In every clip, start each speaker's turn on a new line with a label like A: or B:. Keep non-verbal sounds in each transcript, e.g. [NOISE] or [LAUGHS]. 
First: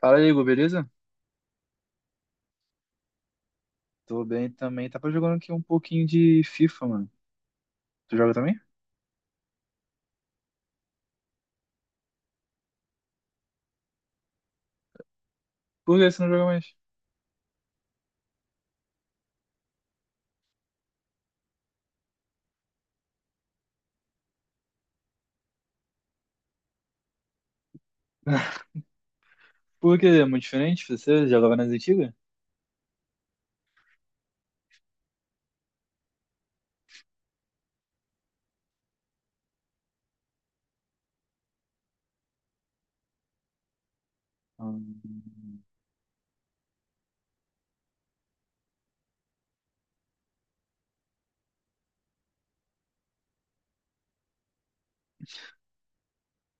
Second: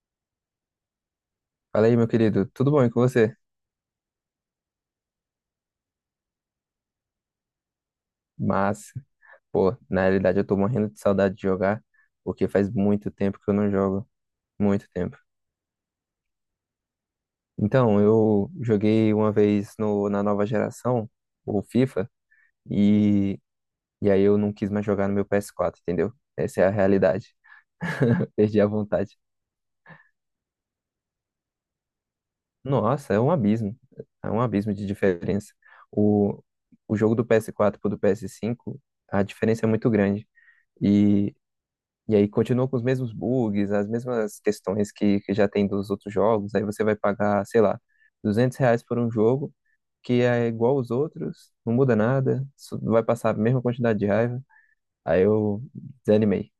A: Fala, Igor, beleza?
B: Fala aí, meu querido, tudo bom e com você?
A: Tô bem também. Tava jogando aqui um pouquinho de FIFA, mano. Tu joga também?
B: Mas, pô, na realidade eu tô morrendo de saudade de jogar, porque faz muito tempo que eu não jogo, muito tempo.
A: Por que você não joga mais?
B: Então, eu joguei uma vez no, na nova geração, o FIFA, e, e aí eu não quis mais jogar no meu PS4, entendeu? Essa é a realidade, [LAUGHS] perdi a vontade.
A: Por que é muito diferente? Você jogava nas antigas?
B: Nossa, é um abismo de diferença. O, o jogo do PS4 pro do PS5, a diferença é muito grande. E E aí continua com os mesmos bugs, as mesmas questões que já
A: Hum.
B: tem dos outros jogos. Aí você vai pagar, sei lá, R$ 200 por um jogo que é igual aos outros, não muda nada, só vai passar a mesma quantidade de raiva. Aí eu desanimei.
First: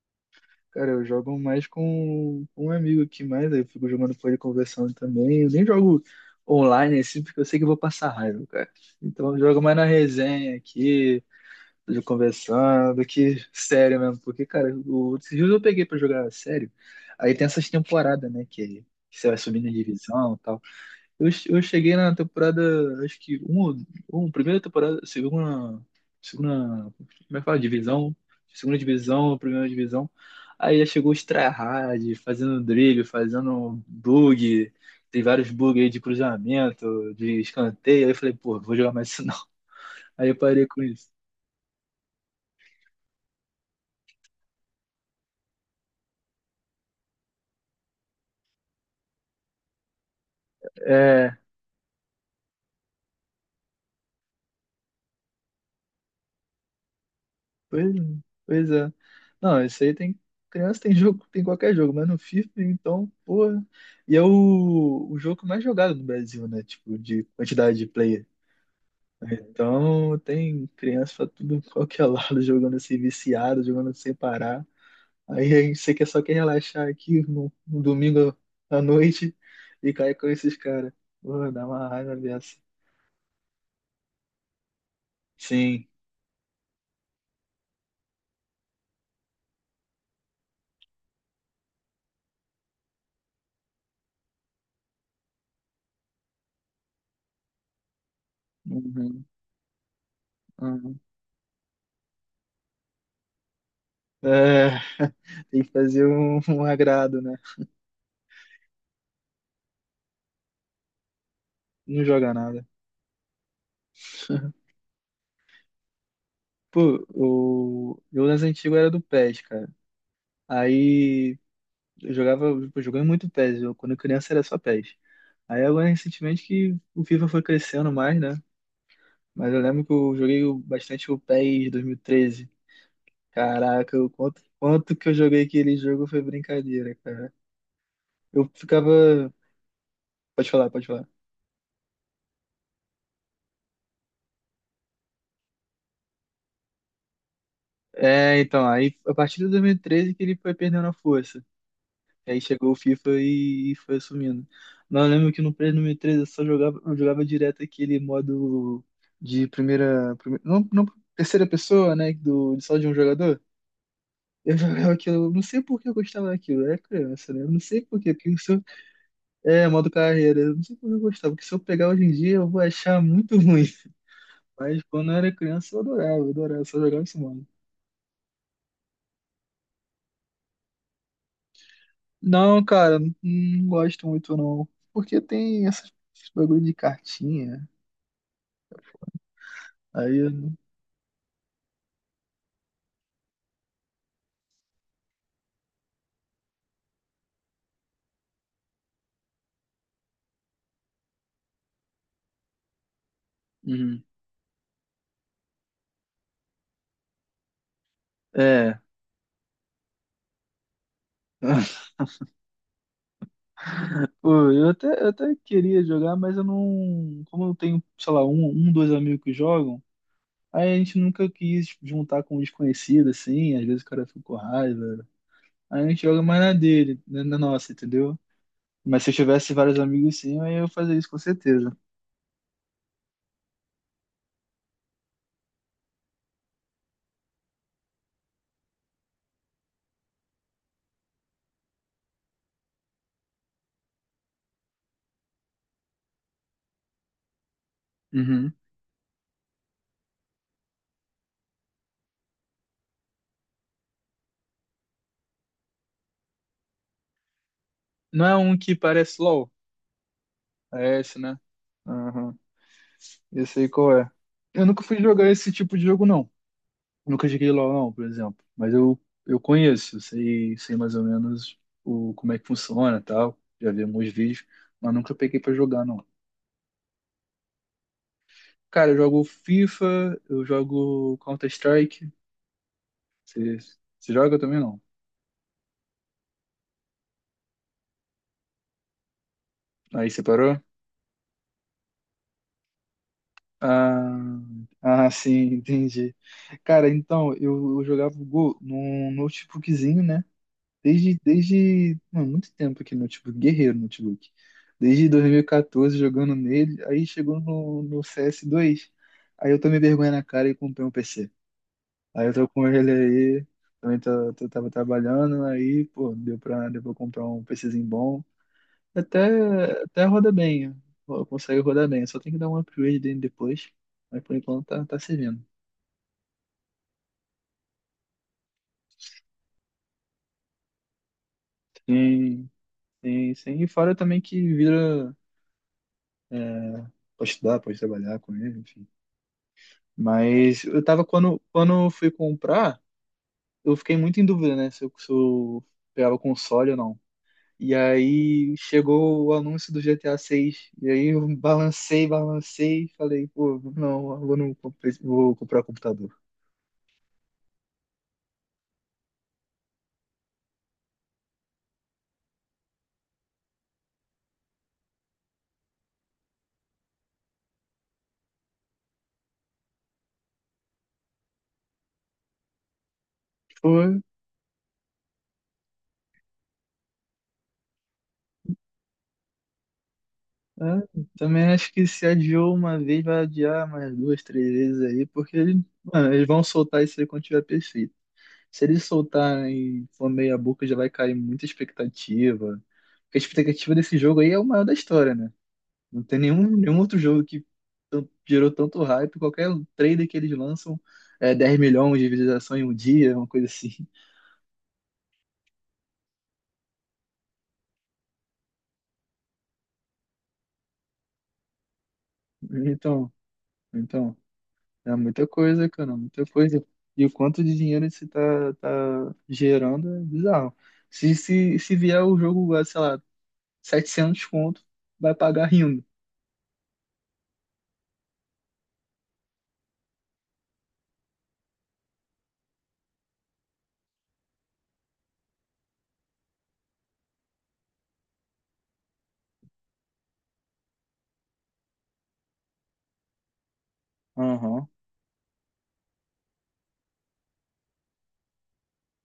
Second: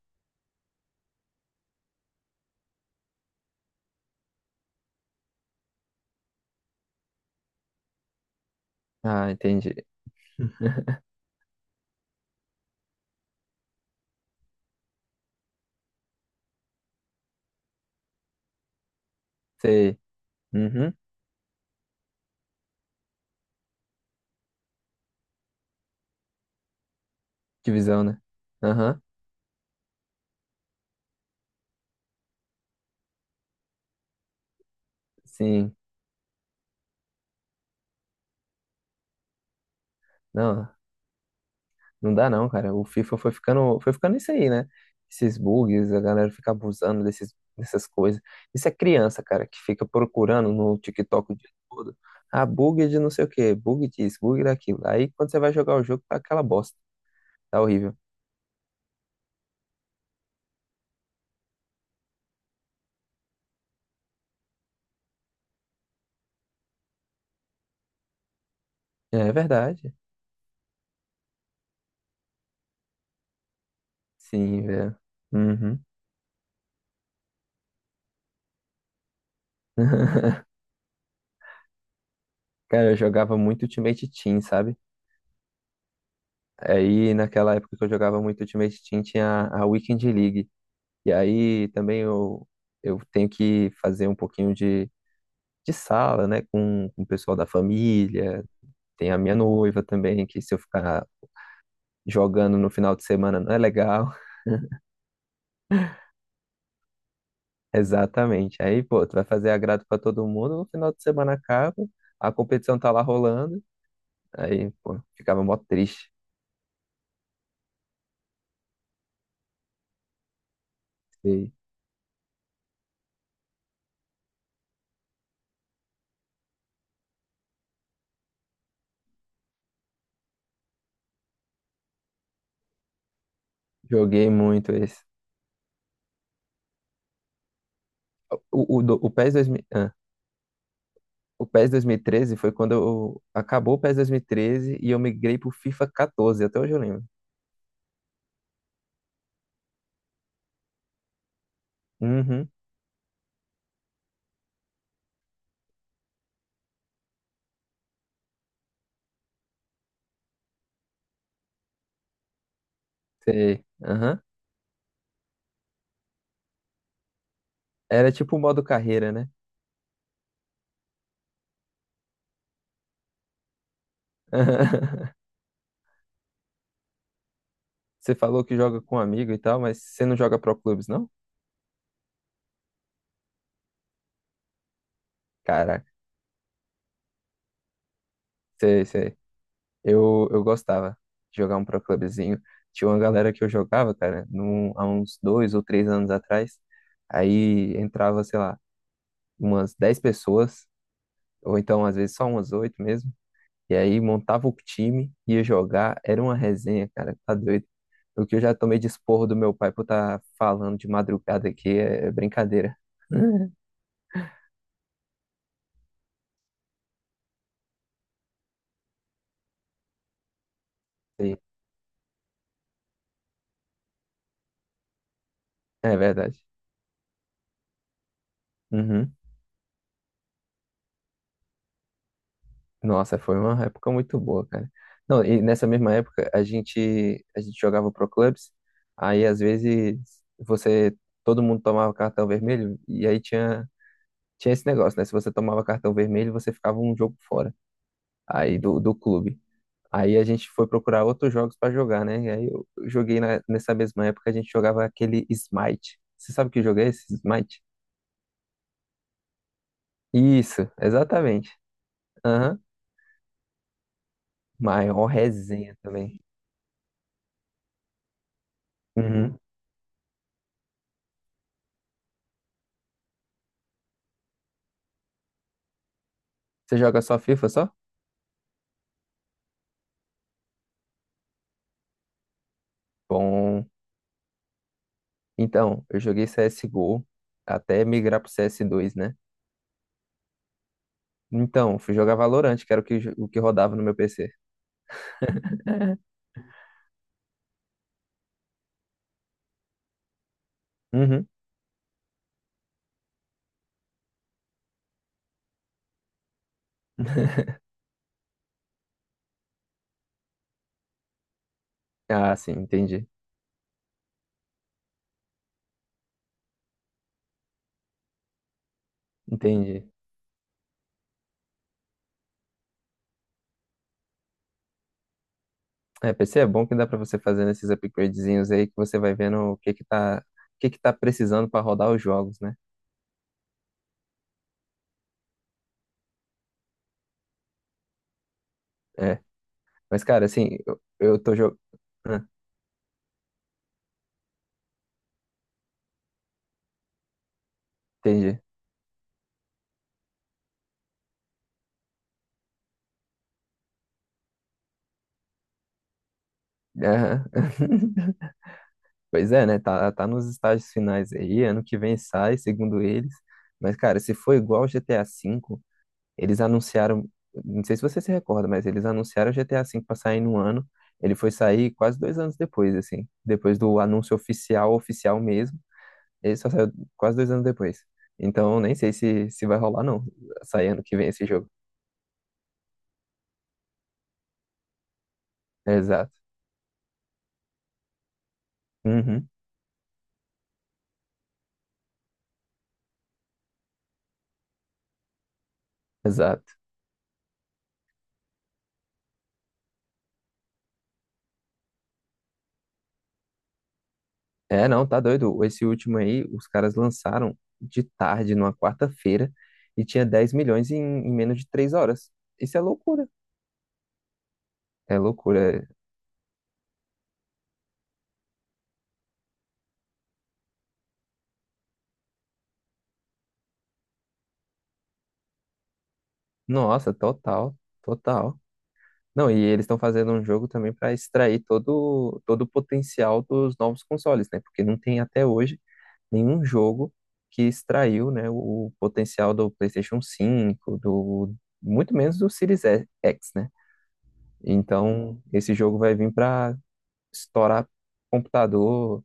A: Cara, eu jogo mais com um amigo aqui mais, aí eu fico jogando com ele conversando também. Eu nem jogo online assim, porque eu sei que eu vou passar raiva, cara.
B: Ah,
A: Então eu jogo mais na
B: entendi.
A: resenha aqui, de conversando, que sério mesmo. Porque, cara, esses dias eu peguei pra jogar sério. Aí tem essas temporadas, né, que você vai subindo em
B: Sei.
A: divisão e tal.
B: Uhum.
A: Eu cheguei na temporada, acho que um primeira temporada, segunda, como é que fala?
B: Divisão,
A: Divisão,
B: né?
A: segunda
B: Aham.
A: divisão, primeira divisão. Aí já chegou os tryhard, fazendo drible, fazendo bug, tem vários
B: Sim.
A: bugs aí de cruzamento, de escanteio. Aí eu falei, pô, vou jogar mais isso não. [LAUGHS] Aí eu parei
B: Não.
A: com isso.
B: Não dá não, cara. O FIFA foi ficando isso aí, né? Esses bugs, a galera fica abusando dessas coisas. Isso é criança, cara, que fica procurando no TikTok
A: É.
B: o dia todo. Ah, bug de não sei o quê, bug disso, bug daquilo. Aí quando você vai jogar o jogo, tá aquela bosta. Tá
A: Pois,
B: horrível.
A: pois é. Não, isso aí tem. Criança tem [LAUGHS] jogo, tem qualquer jogo, mas no FIFA, então, porra. E é o jogo mais jogado no Brasil, né? Tipo, de quantidade de player.
B: É verdade.
A: Então, tem criança pra tudo, qualquer lado, [LAUGHS] jogando assim, viciado, jogando sem
B: Sim,
A: parar.
B: velho.
A: Aí a gente
B: Uhum.
A: sei que só quer relaxar aqui no domingo à noite e cair com
B: [LAUGHS]
A: esses caras. Porra, dá uma raiva dessa.
B: Cara, eu jogava muito Ultimate Team, sabe?
A: Sim.
B: Aí naquela época que eu jogava muito Ultimate Team tinha a Weekend League. E aí também eu tenho que fazer um pouquinho de sala, né, com o pessoal da família. Tem a
A: Uhum,
B: minha noiva também, que se eu
A: uhum.
B: ficar jogando no final de semana não é legal. [LAUGHS]
A: É, tem que fazer um agrado, né?
B: Exatamente. Aí, pô, tu vai fazer agrado pra todo mundo, no final de semana acaba,
A: Não
B: a
A: joga nada.
B: competição tá lá rolando.
A: [LAUGHS]
B: Aí, pô, ficava mó triste.
A: Pô, eu nas antigas era do PES, cara. Aí
B: E
A: eu jogava, pô, jogando muito PES. Eu, quando criança era só PES. Aí agora recentemente que o FIFA foi crescendo mais, né? Mas eu lembro que eu joguei bastante o PES 2013. Caraca, eu,
B: joguei
A: quanto,
B: muito
A: quanto
B: esse.
A: que eu joguei aquele jogo foi brincadeira, cara. Eu
B: O
A: ficava.
B: PES 2000,
A: Pode falar, pode falar.
B: o PES 2013 foi quando acabou o PES 2013 e treze e eu migrei pro FIFA 14, até hoje eu lembro.
A: É, então, aí a partir de 2013 que ele foi perdendo a força. Aí
B: Uhum,
A: chegou o FIFA e foi assumindo. Não, eu lembro que no Play número 3 eu só jogava, eu jogava direto aquele modo de primeira, não, não terceira pessoa, né, do só de um jogador.
B: sei. Aham.
A: Eu [LAUGHS] jogava aquilo, eu não sei por que eu gostava daquilo, eu era criança, né? Eu não sei por
B: Era
A: quê,
B: tipo
A: porque
B: o
A: se
B: modo
A: eu,
B: carreira, né?
A: é modo carreira, eu não sei por que eu gostava, porque se eu pegar hoje em dia eu vou achar muito [LAUGHS] ruim. Mas quando eu era
B: [LAUGHS]
A: criança eu adorava, só jogava esse modo.
B: Você falou que joga com um amigo e tal, mas você não joga pro clubes, não?
A: Não, cara, não, não gosto muito não, porque tem
B: Caraca,
A: essas bagulho de cartinha.
B: sei, sei.
A: Aí
B: Eu,
A: eu.
B: eu gostava de jogar um pro clubezinho. Tinha uma galera que eu jogava, cara, há uns 2 ou 3 anos atrás. Aí entrava, sei lá, umas 10 pessoas, ou então às vezes só umas oito mesmo. E aí
A: Uhum.
B: montava o time, ia jogar. Era uma resenha, cara, tá doido. O que eu já tomei
A: É.
B: de esporro do meu pai por estar falando de madrugada aqui
A: [LAUGHS]
B: é brincadeira. [LAUGHS]
A: Pô, eu até queria jogar, mas eu não. Como eu tenho, sei lá, um, dois amigos que jogam, aí a gente nunca
B: Sei.
A: quis juntar com um desconhecido, assim. Às vezes o cara fica com raiva. Aí a
B: É
A: gente joga mais
B: verdade.
A: na dele, na nossa, entendeu? Mas se eu
B: Uhum.
A: tivesse vários amigos, sim, aí eu fazia isso com certeza.
B: Nossa, foi uma época muito boa, cara. Não, e nessa mesma época a gente jogava pro clubes, aí às vezes você todo mundo tomava cartão vermelho e aí tinha esse negócio, né? Se você tomava cartão vermelho, você ficava um jogo fora
A: Uhum.
B: aí do clube. Aí a gente foi procurar outros jogos pra jogar, né? E aí eu joguei nessa mesma época a gente jogava aquele Smite. Você sabe que jogo é esse? Smite?
A: Não é um que parece LOL?
B: Isso,
A: É esse, né?
B: exatamente.
A: Aham.
B: Aham.
A: Eu sei qual é. Eu nunca fui
B: Maior
A: jogar esse tipo
B: resenha
A: de jogo,
B: também.
A: não. Nunca joguei LoL, não, por exemplo. Mas eu,
B: Uhum.
A: eu conheço, eu sei mais ou menos como é que funciona e tal. Já vi alguns vídeos, mas nunca peguei pra jogar, não.
B: Você joga só FIFA só?
A: Cara, eu jogo FIFA, eu jogo Counter-Strike. Você
B: Bom,
A: você joga também, não?
B: então, eu joguei CSGO até migrar pro CS2, né?
A: Aí você parou?
B: Então, fui jogar Valorant, que era o que rodava no meu PC.
A: Ah, ah, sim, [LAUGHS] entendi. Cara, então, eu jogava o Go num notebookzinho, né? Desde,
B: Uhum.
A: desde mano, muito tempo aqui no notebook, guerreiro no notebook. Desde 2014 jogando nele, aí chegou no CS2, aí eu tomei vergonha na cara e comprei um PC. Aí eu
B: Ah,
A: tô
B: sim,
A: com ele
B: entendi.
A: aí, também tava trabalhando, aí, pô, deu pra comprar um PCzinho bom. Até,
B: Entendi.
A: até roda bem, ó, consegue rodar bem, só tem que dar um upgrade dele depois, mas por enquanto tá servindo.
B: É, PC é bom que dá pra você fazer esses upgradezinhos aí que você vai vendo o que que tá, o que que tá precisando pra rodar os jogos,
A: Sim,
B: né?
A: sim, sim. E fora também que vira. É. Pode estudar, pode trabalhar com ele, enfim.
B: É. Mas, cara, assim,
A: Mas
B: eu,
A: eu tava,
B: eu tô
A: quando,
B: jogando.
A: quando eu fui comprar, eu fiquei muito em dúvida, né? Se eu pegava o console ou não. E
B: Entendi.
A: aí chegou o anúncio do GTA 6. E aí eu balancei, balancei e falei, pô, não, eu vou, não comprei- vou comprar computador.
B: Aham. [LAUGHS] Pois é, né? Tá nos estágios finais aí. Ano que vem sai, segundo eles. Mas, cara, se for igual ao GTA V. Eles anunciaram, não sei se você se recorda, mas eles anunciaram o GTA V para sair no ano. Ele foi sair quase 2 anos depois, assim. Depois do
A: Pô,
B: anúncio oficial, oficial mesmo. Ele só saiu quase 2 anos depois. Então, nem sei se vai rolar, não.
A: é,
B: Sair ano que vem esse jogo.
A: também acho que se adiou uma vez, vai adiar mais duas, três vezes aí, porque
B: Exato.
A: mano, eles vão soltar isso aí quando tiver PC. Se eles
B: Uhum,
A: soltarem for meia boca, já vai cair muita expectativa. Porque a expectativa desse jogo aí é o maior da história, né? Não tem
B: exato.
A: nenhum outro jogo que gerou tanto hype. Qualquer trailer que eles lançam é 10 milhões de visualizações em um dia, uma coisa assim. [LAUGHS]
B: É, não, tá doido. Esse último aí, os caras lançaram de tarde, numa quarta-feira, e tinha 10 milhões em menos de 3 horas. Isso é loucura.
A: Então, então, é
B: É
A: muita
B: loucura.
A: coisa, cara, muita coisa. E o quanto de dinheiro isso tá gerando é bizarro. Se vier o jogo, ah, sei lá, 700 conto, vai pagar rindo.
B: Nossa, total, total. Não, e eles estão fazendo um jogo também para extrair todo, todo o potencial dos novos consoles, né? Porque não tem até hoje nenhum jogo que extraiu, né, o potencial do PlayStation 5, do muito menos do Series X, né?
A: Aham.
B: Então, esse jogo vai vir para estourar computador,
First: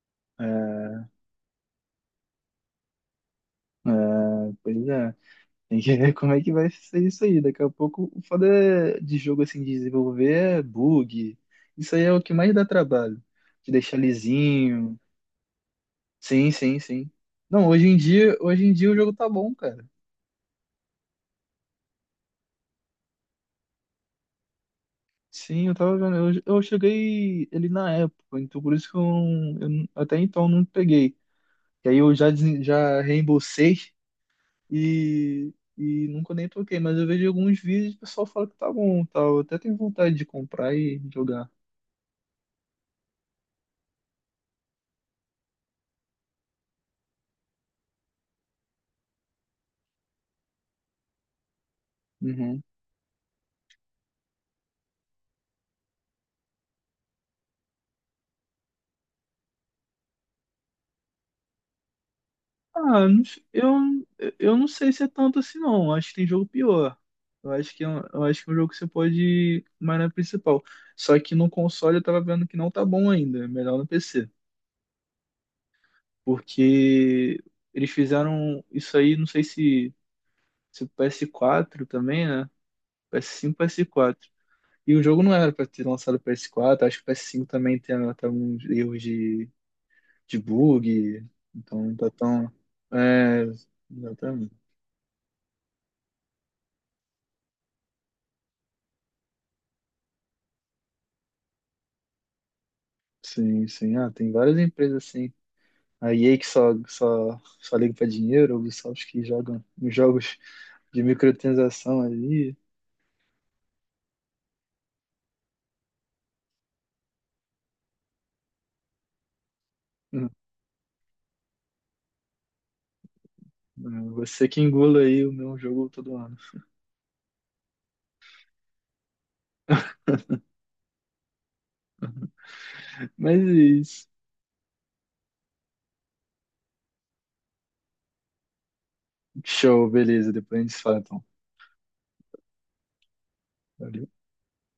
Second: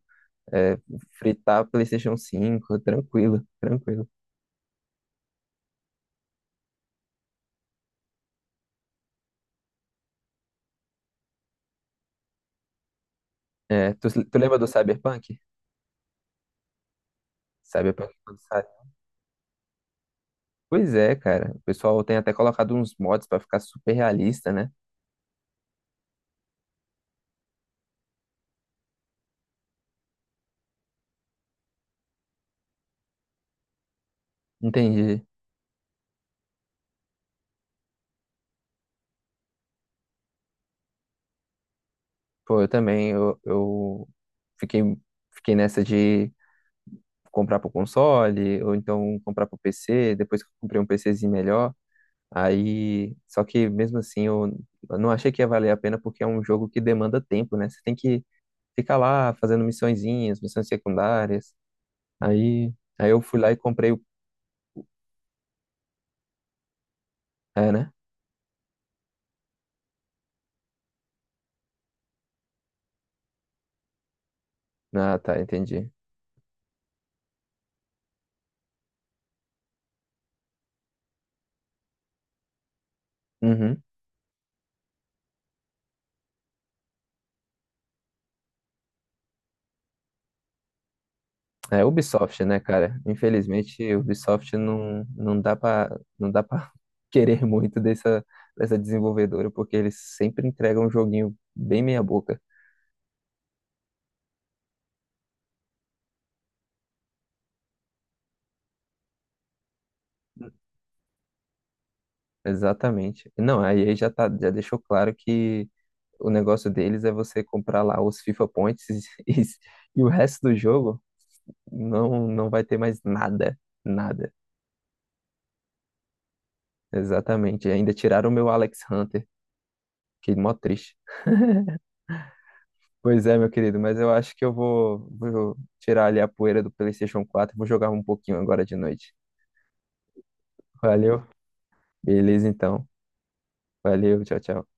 B: é, fritar PlayStation 5, tranquilo, tranquilo.
A: Ah, pois é. Tem que ver [LAUGHS] como é que vai ser isso aí. Daqui a pouco, o foda é de jogo assim, de desenvolver é bug. Isso aí é o que mais dá trabalho. De
B: É,
A: deixar
B: tu lembra do
A: lisinho.
B: Cyberpunk?
A: Sim, sim, sim. Não,
B: Cyberpunk quando sai.
A: hoje em dia o jogo tá bom, cara.
B: Pois é, cara. O pessoal tem até colocado uns mods para ficar super realista, né?
A: Sim, eu tava vendo. Eu cheguei ele na época, então por isso que eu não- até então não peguei. E aí eu já reembolsei.
B: Entendi.
A: E nunca nem toquei, mas eu vejo alguns vídeos e o pessoal fala que tá bom, e tal. Eu até tenho vontade de comprar e jogar.
B: Pô, eu também, eu fiquei, fiquei nessa de comprar pro console, ou então comprar pro PC, depois que eu comprei um PCzinho melhor,
A: Uhum.
B: aí, só que mesmo assim eu não achei que ia valer a pena porque é um jogo que demanda tempo, né? Você tem que ficar lá fazendo missõezinhas, missões secundárias, aí,
A: Ah,
B: aí
A: não
B: eu fui
A: s-
B: lá e
A: eu,
B: comprei o...
A: eu não sei se é tanto assim, não. Acho que tem jogo pior. Eu
B: É,
A: acho que é
B: né?
A: um, eu acho que é um jogo que você pode ir mais na principal. Só que no console eu tava vendo que não tá bom ainda. É melhor no PC.
B: Ah, tá, entendi.
A: Porque eles fizeram isso aí, não sei se o PS4 também, né? PS5,
B: Uhum.
A: PS4. E o jogo não era pra ter lançado pro PS4, acho que o PS5 também tem até alguns erros de bug, então
B: É
A: não tá
B: Ubisoft,
A: tão.
B: né, cara?
A: É,
B: Infelizmente,
A: exatamente.
B: Ubisoft não dá pra não dá para [LAUGHS] querer muito dessa desenvolvedora, porque eles sempre entregam um joguinho bem meia boca.
A: Sim, sim. Ah, tem várias empresas assim. A EA que só liga pra dinheiro, a Ubisoft que jogam uns jogos de microtransação ali.
B: Exatamente. Não, a EA já deixou claro que o negócio deles é você comprar lá os FIFA Points, [LAUGHS] e, e o
A: Hum,
B: resto do jogo não vai ter mais nada,
A: hum.
B: nada.
A: Você que engula aí o meu jogo todo ano.
B: Exatamente. E ainda tiraram o meu Alex Hunter, que é mó triste. Pois é,
A: Mas
B: meu
A: é
B: querido, mas
A: isso.
B: eu acho que eu vou tirar ali a poeira do PlayStation 4 e vou jogar um pouquinho agora de noite.
A: Show, beleza. Depois a gente se fala então.
B: Valeu? Beleza, então.
A: Valeu.
B: Valeu, tchau, tchau.